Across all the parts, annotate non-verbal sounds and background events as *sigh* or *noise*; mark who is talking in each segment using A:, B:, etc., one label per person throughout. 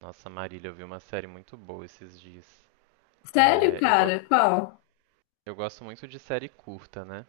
A: Nossa, Marília, eu vi uma série muito boa esses dias.
B: Sério,
A: É,
B: cara? Qual?
A: eu gosto muito de série curta, né?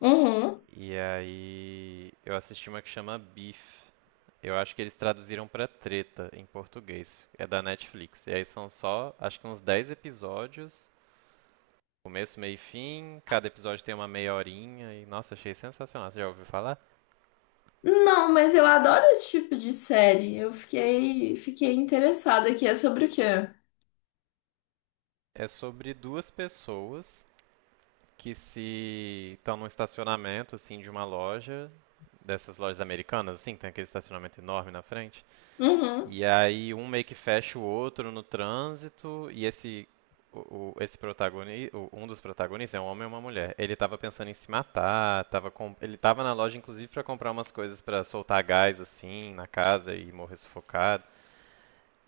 B: Uhum.
A: E aí eu assisti uma que chama Beef. Eu acho que eles traduziram pra Treta em português. É da Netflix. E aí são só, acho que uns 10 episódios, começo, meio e fim. Cada episódio tem uma meia horinha. E nossa, achei sensacional. Você já ouviu falar?
B: Não, mas eu adoro esse tipo de série. Eu fiquei interessada aqui. É sobre o quê?
A: É sobre duas pessoas que se estão num estacionamento assim de uma loja dessas lojas americanas, assim, que tem aquele estacionamento enorme na frente.
B: Uhum.
A: E aí um meio que fecha o outro no trânsito, e esse esse protagonista, um dos protagonistas é um homem e uma mulher. Ele tava pensando em se matar, tava com, ele tava na loja inclusive para comprar umas coisas para soltar gás assim na casa e morrer sufocado.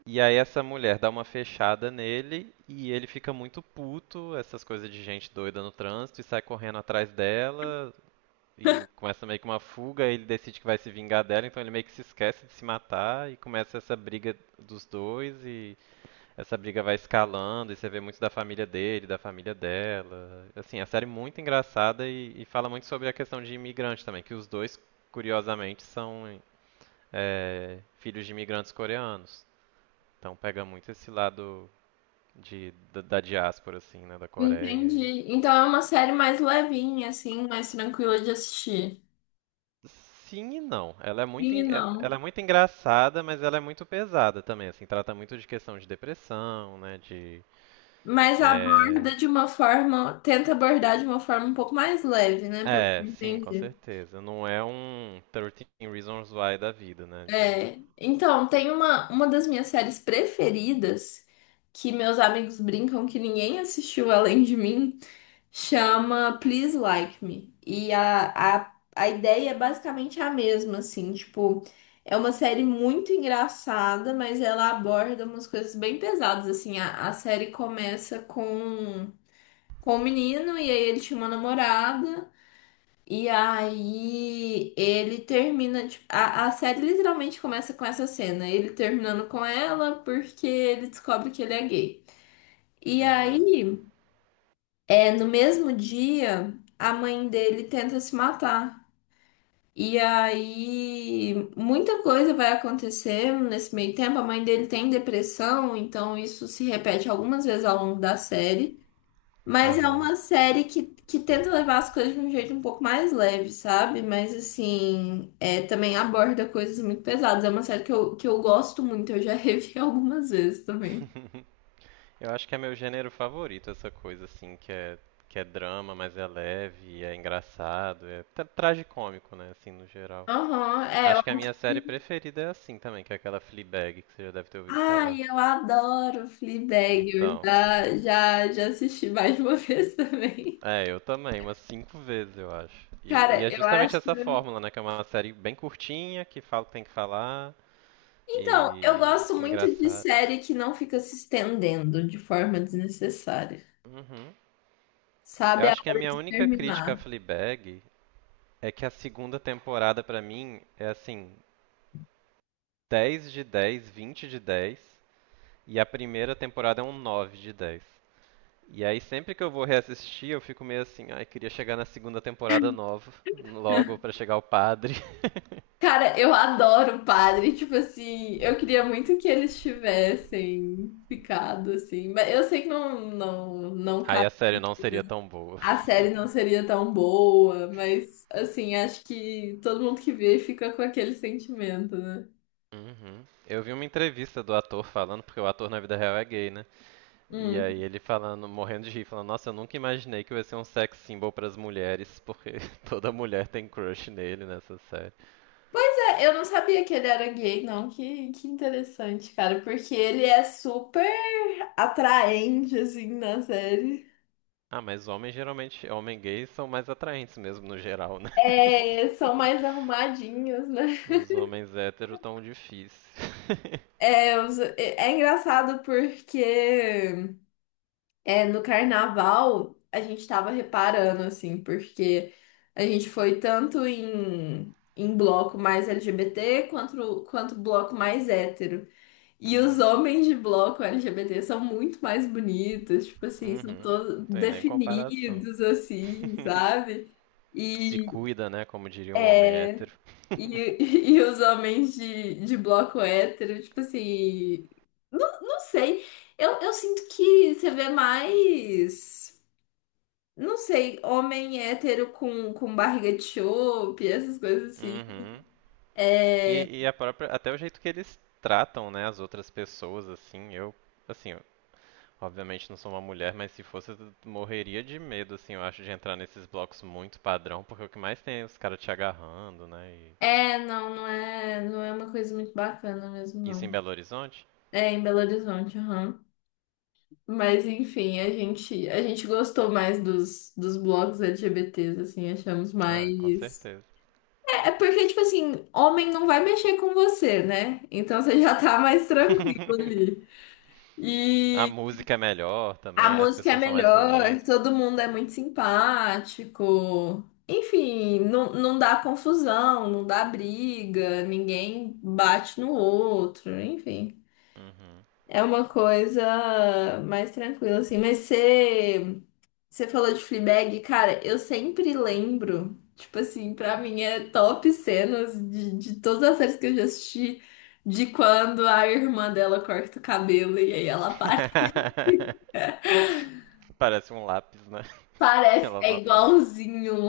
A: E aí essa mulher dá uma fechada nele e ele fica muito puto, essas coisas de gente doida no trânsito e sai correndo atrás dela, e começa meio que uma fuga, ele decide que vai se vingar dela, então ele meio que se esquece de se matar e começa essa briga dos dois e essa briga vai escalando e você vê muito da família dele, da família dela. Assim, a série é muito engraçada e fala muito sobre a questão de imigrante também, que os dois, curiosamente, são filhos de imigrantes coreanos. Então pega muito esse lado da diáspora, assim, né, da Coreia. E
B: Entendi. Então é uma série mais levinha, assim, mais tranquila de assistir.
A: sim e não. Ela é muito,
B: E
A: ela
B: não.
A: é muito engraçada, mas ela é muito pesada também, assim, trata muito de questão de depressão, né, de...
B: Mas
A: É,
B: aborda de uma forma, tenta abordar de uma forma um pouco mais leve, né? Pelo que
A: é,
B: eu
A: sim, com
B: entendi.
A: certeza. Não é um thirteen Reasons Why da vida, né, de...
B: É. Então, tem uma das minhas séries preferidas que meus amigos brincam que ninguém assistiu além de mim. Chama Please Like Me. E a ideia é basicamente a mesma, assim, tipo, é uma série muito engraçada, mas ela aborda umas coisas bem pesadas, assim, a série começa com um menino, e aí ele tinha uma namorada, e aí ele termina, tipo, a série literalmente começa com essa cena, ele terminando com ela porque ele descobre que ele é gay. E
A: Uhum,
B: aí. É, no mesmo dia, a mãe dele tenta se matar. E aí, muita coisa vai acontecer nesse meio tempo. A mãe dele tem depressão, então isso se repete algumas vezes ao longo da série. Mas é
A: aham.
B: uma série que tenta levar as coisas de um jeito um pouco mais leve, sabe? Mas assim, é, também aborda coisas muito pesadas. É uma série que eu gosto muito, eu já revi *laughs* algumas vezes também.
A: *laughs* Eu acho que é meu gênero favorito, essa coisa, assim, que é drama, mas é leve, é engraçado, é tragicômico, né, assim, no geral.
B: Aham, é, eu
A: Acho que a minha série
B: acho.
A: preferida é assim também, que é aquela Fleabag, que você já deve ter ouvido falar.
B: Ai, eu adoro Fleabag. Eu
A: Então,
B: já assisti mais de uma *laughs* vez também.
A: é, eu também, umas 5 vezes, eu acho. E
B: Cara,
A: é
B: eu
A: justamente
B: acho.
A: essa fórmula, né? Que é uma série bem curtinha, que fala o que tem que falar
B: Então, eu
A: e
B: gosto muito de
A: engraçada.
B: série que não fica se estendendo de forma desnecessária.
A: Uhum. Eu
B: Sabe a
A: acho que a
B: hora
A: minha
B: de
A: única crítica a
B: terminar.
A: Fleabag é que a segunda temporada, pra mim, é assim, 10 de 10, 20 de 10, e a primeira temporada é um 9 de 10. E aí sempre que eu vou reassistir, eu fico meio assim, ai, queria chegar na segunda temporada nova, logo pra chegar o padre. *laughs*
B: Cara, eu adoro o padre. Tipo assim, eu queria muito que eles tivessem ficado assim. Mas eu sei que não,
A: Aí a série não seria tão boa.
B: a série não seria tão boa, mas assim, acho que todo mundo que vê fica com aquele sentimento, né?
A: Uhum. Eu vi uma entrevista do ator falando, porque o ator na vida real é gay, né? E
B: Hum.
A: aí ele falando, morrendo de rir, falando, nossa, eu nunca imaginei que eu ia ser um sex symbol pras mulheres, porque *laughs* toda mulher tem crush nele nessa série.
B: É, eu não sabia que ele era gay, não. Que interessante, cara, porque ele é super atraente, assim, na série.
A: Ah, mas homens geralmente, homens gays são mais atraentes mesmo no geral, né? *laughs*
B: É, são mais arrumadinhos, né?
A: Os homens héteros tão difíceis. *laughs*
B: É, é engraçado porque, é, no carnaval a gente tava reparando, assim, porque a gente foi tanto em bloco mais LGBT quanto bloco mais hétero. E os
A: Uhum.
B: homens de bloco LGBT são muito mais bonitos, tipo assim, são
A: Uhum.
B: todos
A: Tem nem comparação.
B: definidos, assim, sabe?
A: Se
B: E,
A: cuida, né? Como diria um homem
B: e,
A: hétero.
B: *laughs*
A: *laughs*
B: e os homens de bloco hétero, tipo assim, não sei, eu sinto que você vê mais. Não sei, homem hétero com barriga de chope, essas coisas assim.
A: Uhum. E a própria, até o jeito que eles tratam, né, as outras pessoas, assim, eu, obviamente não sou uma mulher, mas se fosse, eu morreria de medo, assim, eu acho, de entrar nesses blocos muito padrão, porque o que mais tem é os caras te agarrando, né, e
B: É, não é, não é uma coisa muito bacana mesmo,
A: isso em
B: não.
A: Belo Horizonte?
B: É em Belo Horizonte, aham. Mas enfim, a gente gostou mais dos blocos LGBTs, assim, achamos
A: Ah, com
B: mais.
A: certeza.
B: É, é porque, tipo assim, homem não vai mexer com você, né? Então você já tá mais tranquilo
A: *laughs*
B: ali.
A: A música é melhor
B: A
A: também, né, as
B: música é
A: pessoas são mais
B: melhor,
A: bonitas.
B: todo mundo é muito simpático. Enfim, não dá confusão, não dá briga, ninguém bate no outro, enfim.
A: Uhum.
B: É uma coisa mais tranquila, assim. Mas você, você falou de Fleabag, cara, eu sempre lembro, tipo assim, pra mim é top cenas de todas as séries que eu já assisti, de quando a irmã dela corta o cabelo e aí ela para.
A: *laughs* Parece um lápis, né? que
B: Parece, é igualzinho um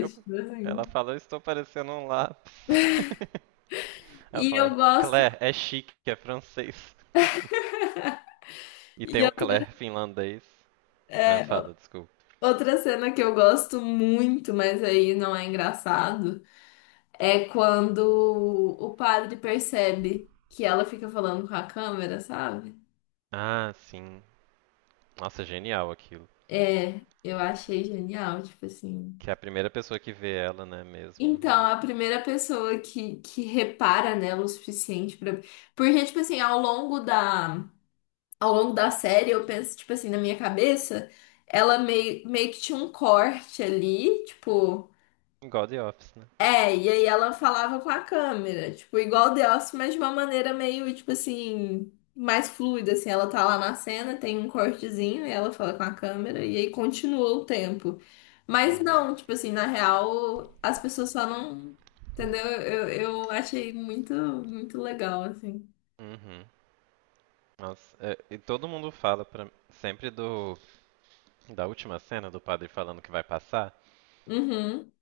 A: eu,
B: tipo
A: ela
B: assim.
A: fala, eu estou parecendo um lápis. *laughs* Ela
B: E eu
A: fala,
B: gosto.
A: Claire, é chique, é francês. *laughs* E
B: E
A: tem
B: eu-
A: o Claire finlandês. Ah,
B: é, o-
A: fala, desculpa.
B: Outra cena que eu gosto muito, mas aí não é engraçado, é quando o padre percebe que ela fica falando com a câmera, sabe?
A: Ah, sim. Nossa, genial aquilo.
B: É, eu achei genial, tipo assim.
A: Que é a primeira pessoa que vê ela, né, mesmo.
B: Então,
A: E...
B: a primeira pessoa que repara nela o suficiente pra. Porque, tipo assim, ao longo da série, eu penso, tipo assim, na minha cabeça, ela meio que tinha um corte ali, tipo.
A: Igual The Office, né?
B: É, e aí ela falava com a câmera, tipo, igual The Office, mas de uma maneira meio, tipo assim, mais fluida, assim, ela tá lá na cena, tem um cortezinho, e ela fala com a câmera, e aí continua o tempo. Mas
A: Uhum,
B: não, tipo assim, na real, as pessoas só não. Entendeu? Eu achei muito, muito legal, assim.
A: uhum. Nossa, é, e todo mundo fala pra, sempre do da última cena do padre falando que vai passar.
B: Uhum.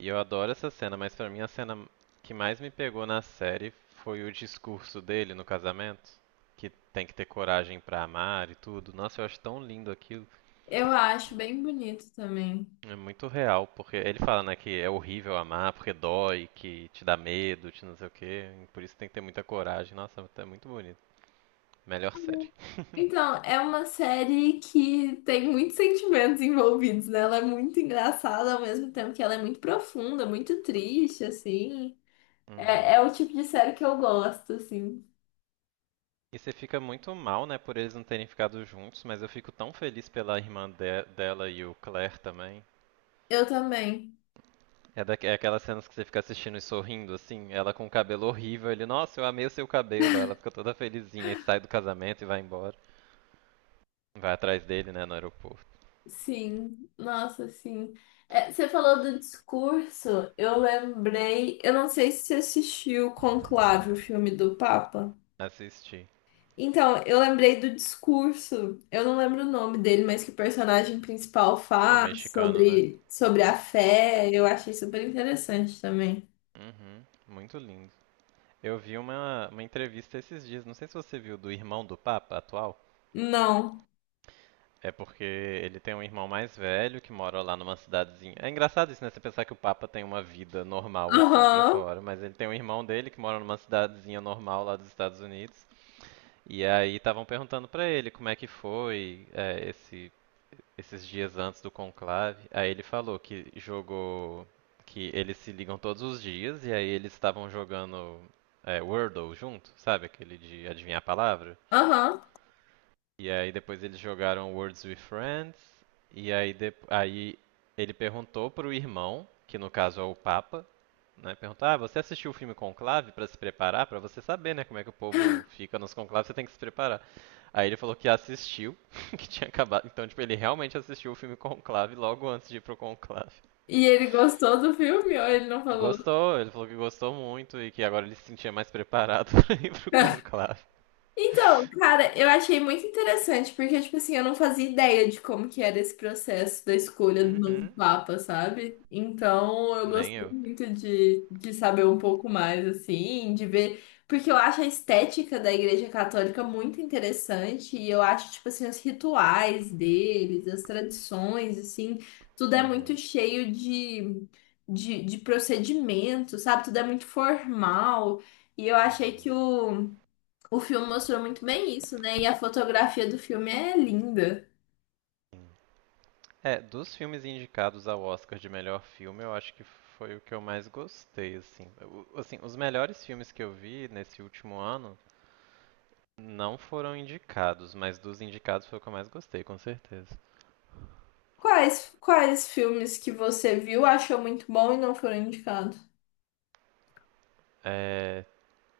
A: E eu adoro essa cena, mas pra mim a cena que mais me pegou na série foi o discurso dele no casamento, que tem que ter coragem pra amar e tudo. Nossa, eu acho tão lindo aquilo.
B: Eu acho bem bonito também.
A: É muito real, porque ele fala, né, que é horrível amar, porque dói, que te dá medo, te não sei o quê. Por isso tem que ter muita coragem. Nossa, é muito bonito. Melhor série.
B: Então, é uma série que tem muitos sentimentos envolvidos, né? Ela é muito engraçada ao mesmo tempo que ela é muito profunda, muito triste, assim. É,
A: Uhum.
B: é o tipo de série que eu gosto, assim.
A: E você fica muito mal, né, por eles não terem ficado juntos, mas eu fico tão feliz pela irmã dela e o Claire também.
B: Eu também.
A: É aquelas cenas que você fica assistindo e sorrindo, assim, ela com o cabelo horrível, ele, nossa, eu amei o seu cabelo, ela fica toda felizinha e sai do casamento e vai embora. Vai atrás dele, né, no aeroporto.
B: Sim, nossa, sim. É, você falou do discurso, eu lembrei. Eu não sei se você assistiu Conclave, o filme do Papa.
A: Assisti.
B: Então, eu lembrei do discurso, eu não lembro o nome dele, mas que o personagem principal
A: O
B: faz
A: mexicano, né?
B: sobre, sobre a fé, eu achei super interessante também.
A: Uhum, muito lindo. Eu vi uma entrevista esses dias, não sei se você viu, do irmão do Papa atual.
B: Não.
A: É porque ele tem um irmão mais velho que mora lá numa cidadezinha. É engraçado isso, né? Você pensar que o Papa tem uma vida normal assim pra
B: Aham,
A: fora, mas ele tem um irmão dele que mora numa cidadezinha normal lá dos Estados Unidos. E aí estavam perguntando pra ele como é que foi esses dias antes do conclave. Aí ele falou que jogou, que eles se ligam todos os dias e aí eles estavam jogando Wordle junto, sabe aquele de adivinhar a palavra?
B: aham.
A: E aí depois eles jogaram Words with Friends. E aí, ele perguntou pro irmão, que no caso é o Papa, né? Perguntou, ah, você assistiu o filme Conclave pra se preparar? Pra você saber, né, como é que o povo fica nos conclaves, você tem que se preparar. Aí ele falou que assistiu, *laughs* que tinha acabado. Então, tipo, ele realmente assistiu o filme Conclave logo antes de ir pro Conclave.
B: E ele gostou do filme ou ele não falou?
A: Gostou, ele falou que gostou muito e que agora ele se sentia mais preparado *laughs* pra ir pro
B: *laughs*
A: Conclave.
B: Então, cara, eu achei muito interessante, porque, tipo assim, eu não fazia ideia de como que era esse processo da escolha do novo
A: Uhum,
B: Papa, sabe? Então, eu
A: nem
B: gostei
A: eu.
B: muito de saber um pouco mais, assim, de ver, porque eu acho a estética da Igreja Católica muito interessante, e eu acho, tipo assim, os rituais deles, as tradições, assim, tudo é muito
A: Uhum,
B: cheio de procedimento, sabe? Tudo é muito formal, e eu achei que
A: uhum.
B: o filme mostrou muito bem isso, né? E a fotografia do filme é linda.
A: Sim. É, dos filmes indicados ao Oscar de melhor filme, eu acho que foi o que eu mais gostei, assim. Assim, os melhores filmes que eu vi nesse último ano não foram indicados, mas dos indicados foi o que eu mais gostei, com certeza.
B: Quais filmes que você viu, achou muito bom e não foram indicados?
A: É,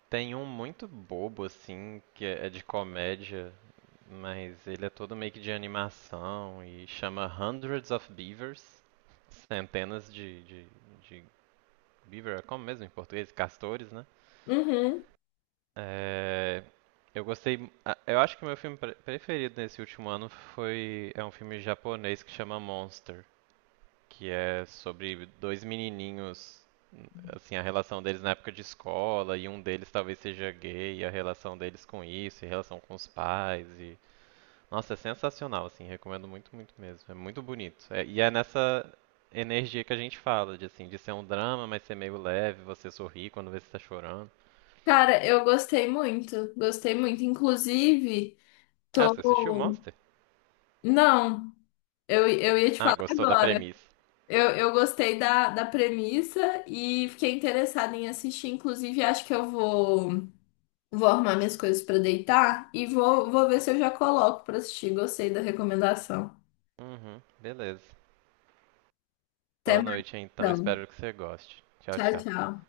A: tem um muito bobo, assim, que é de comédia, mas ele é todo meio que de animação e chama Hundreds of Beavers, centenas de beaver, é como mesmo em português? Castores, né?
B: Uhum.
A: É, eu gostei. Eu acho que o meu filme preferido nesse último ano foi. É um filme japonês que chama Monster, que é sobre dois menininhos, assim, a relação deles na época de escola, e um deles talvez seja gay, e a relação deles com isso, e a relação com os pais. E... Nossa, é sensacional, assim, recomendo muito, muito mesmo. É muito bonito. E é nessa energia que a gente fala, de assim, de ser um drama, mas ser meio leve, você sorrir quando vê se tá chorando.
B: Cara, eu gostei muito. Gostei muito. Inclusive,
A: Ah, você assistiu
B: tô.
A: Monster?
B: Não, eu ia te
A: Ah,
B: falar
A: gostou da
B: agora.
A: premissa.
B: Eu gostei da, da premissa e fiquei interessada em assistir. Inclusive, acho que eu vou, vou arrumar minhas coisas pra deitar e vou, vou ver se eu já coloco pra assistir. Gostei da recomendação.
A: Uhum, beleza. Boa
B: Até mais.
A: noite então,
B: Então.
A: espero que você goste. Tchau,
B: Tchau,
A: tchau.
B: tchau.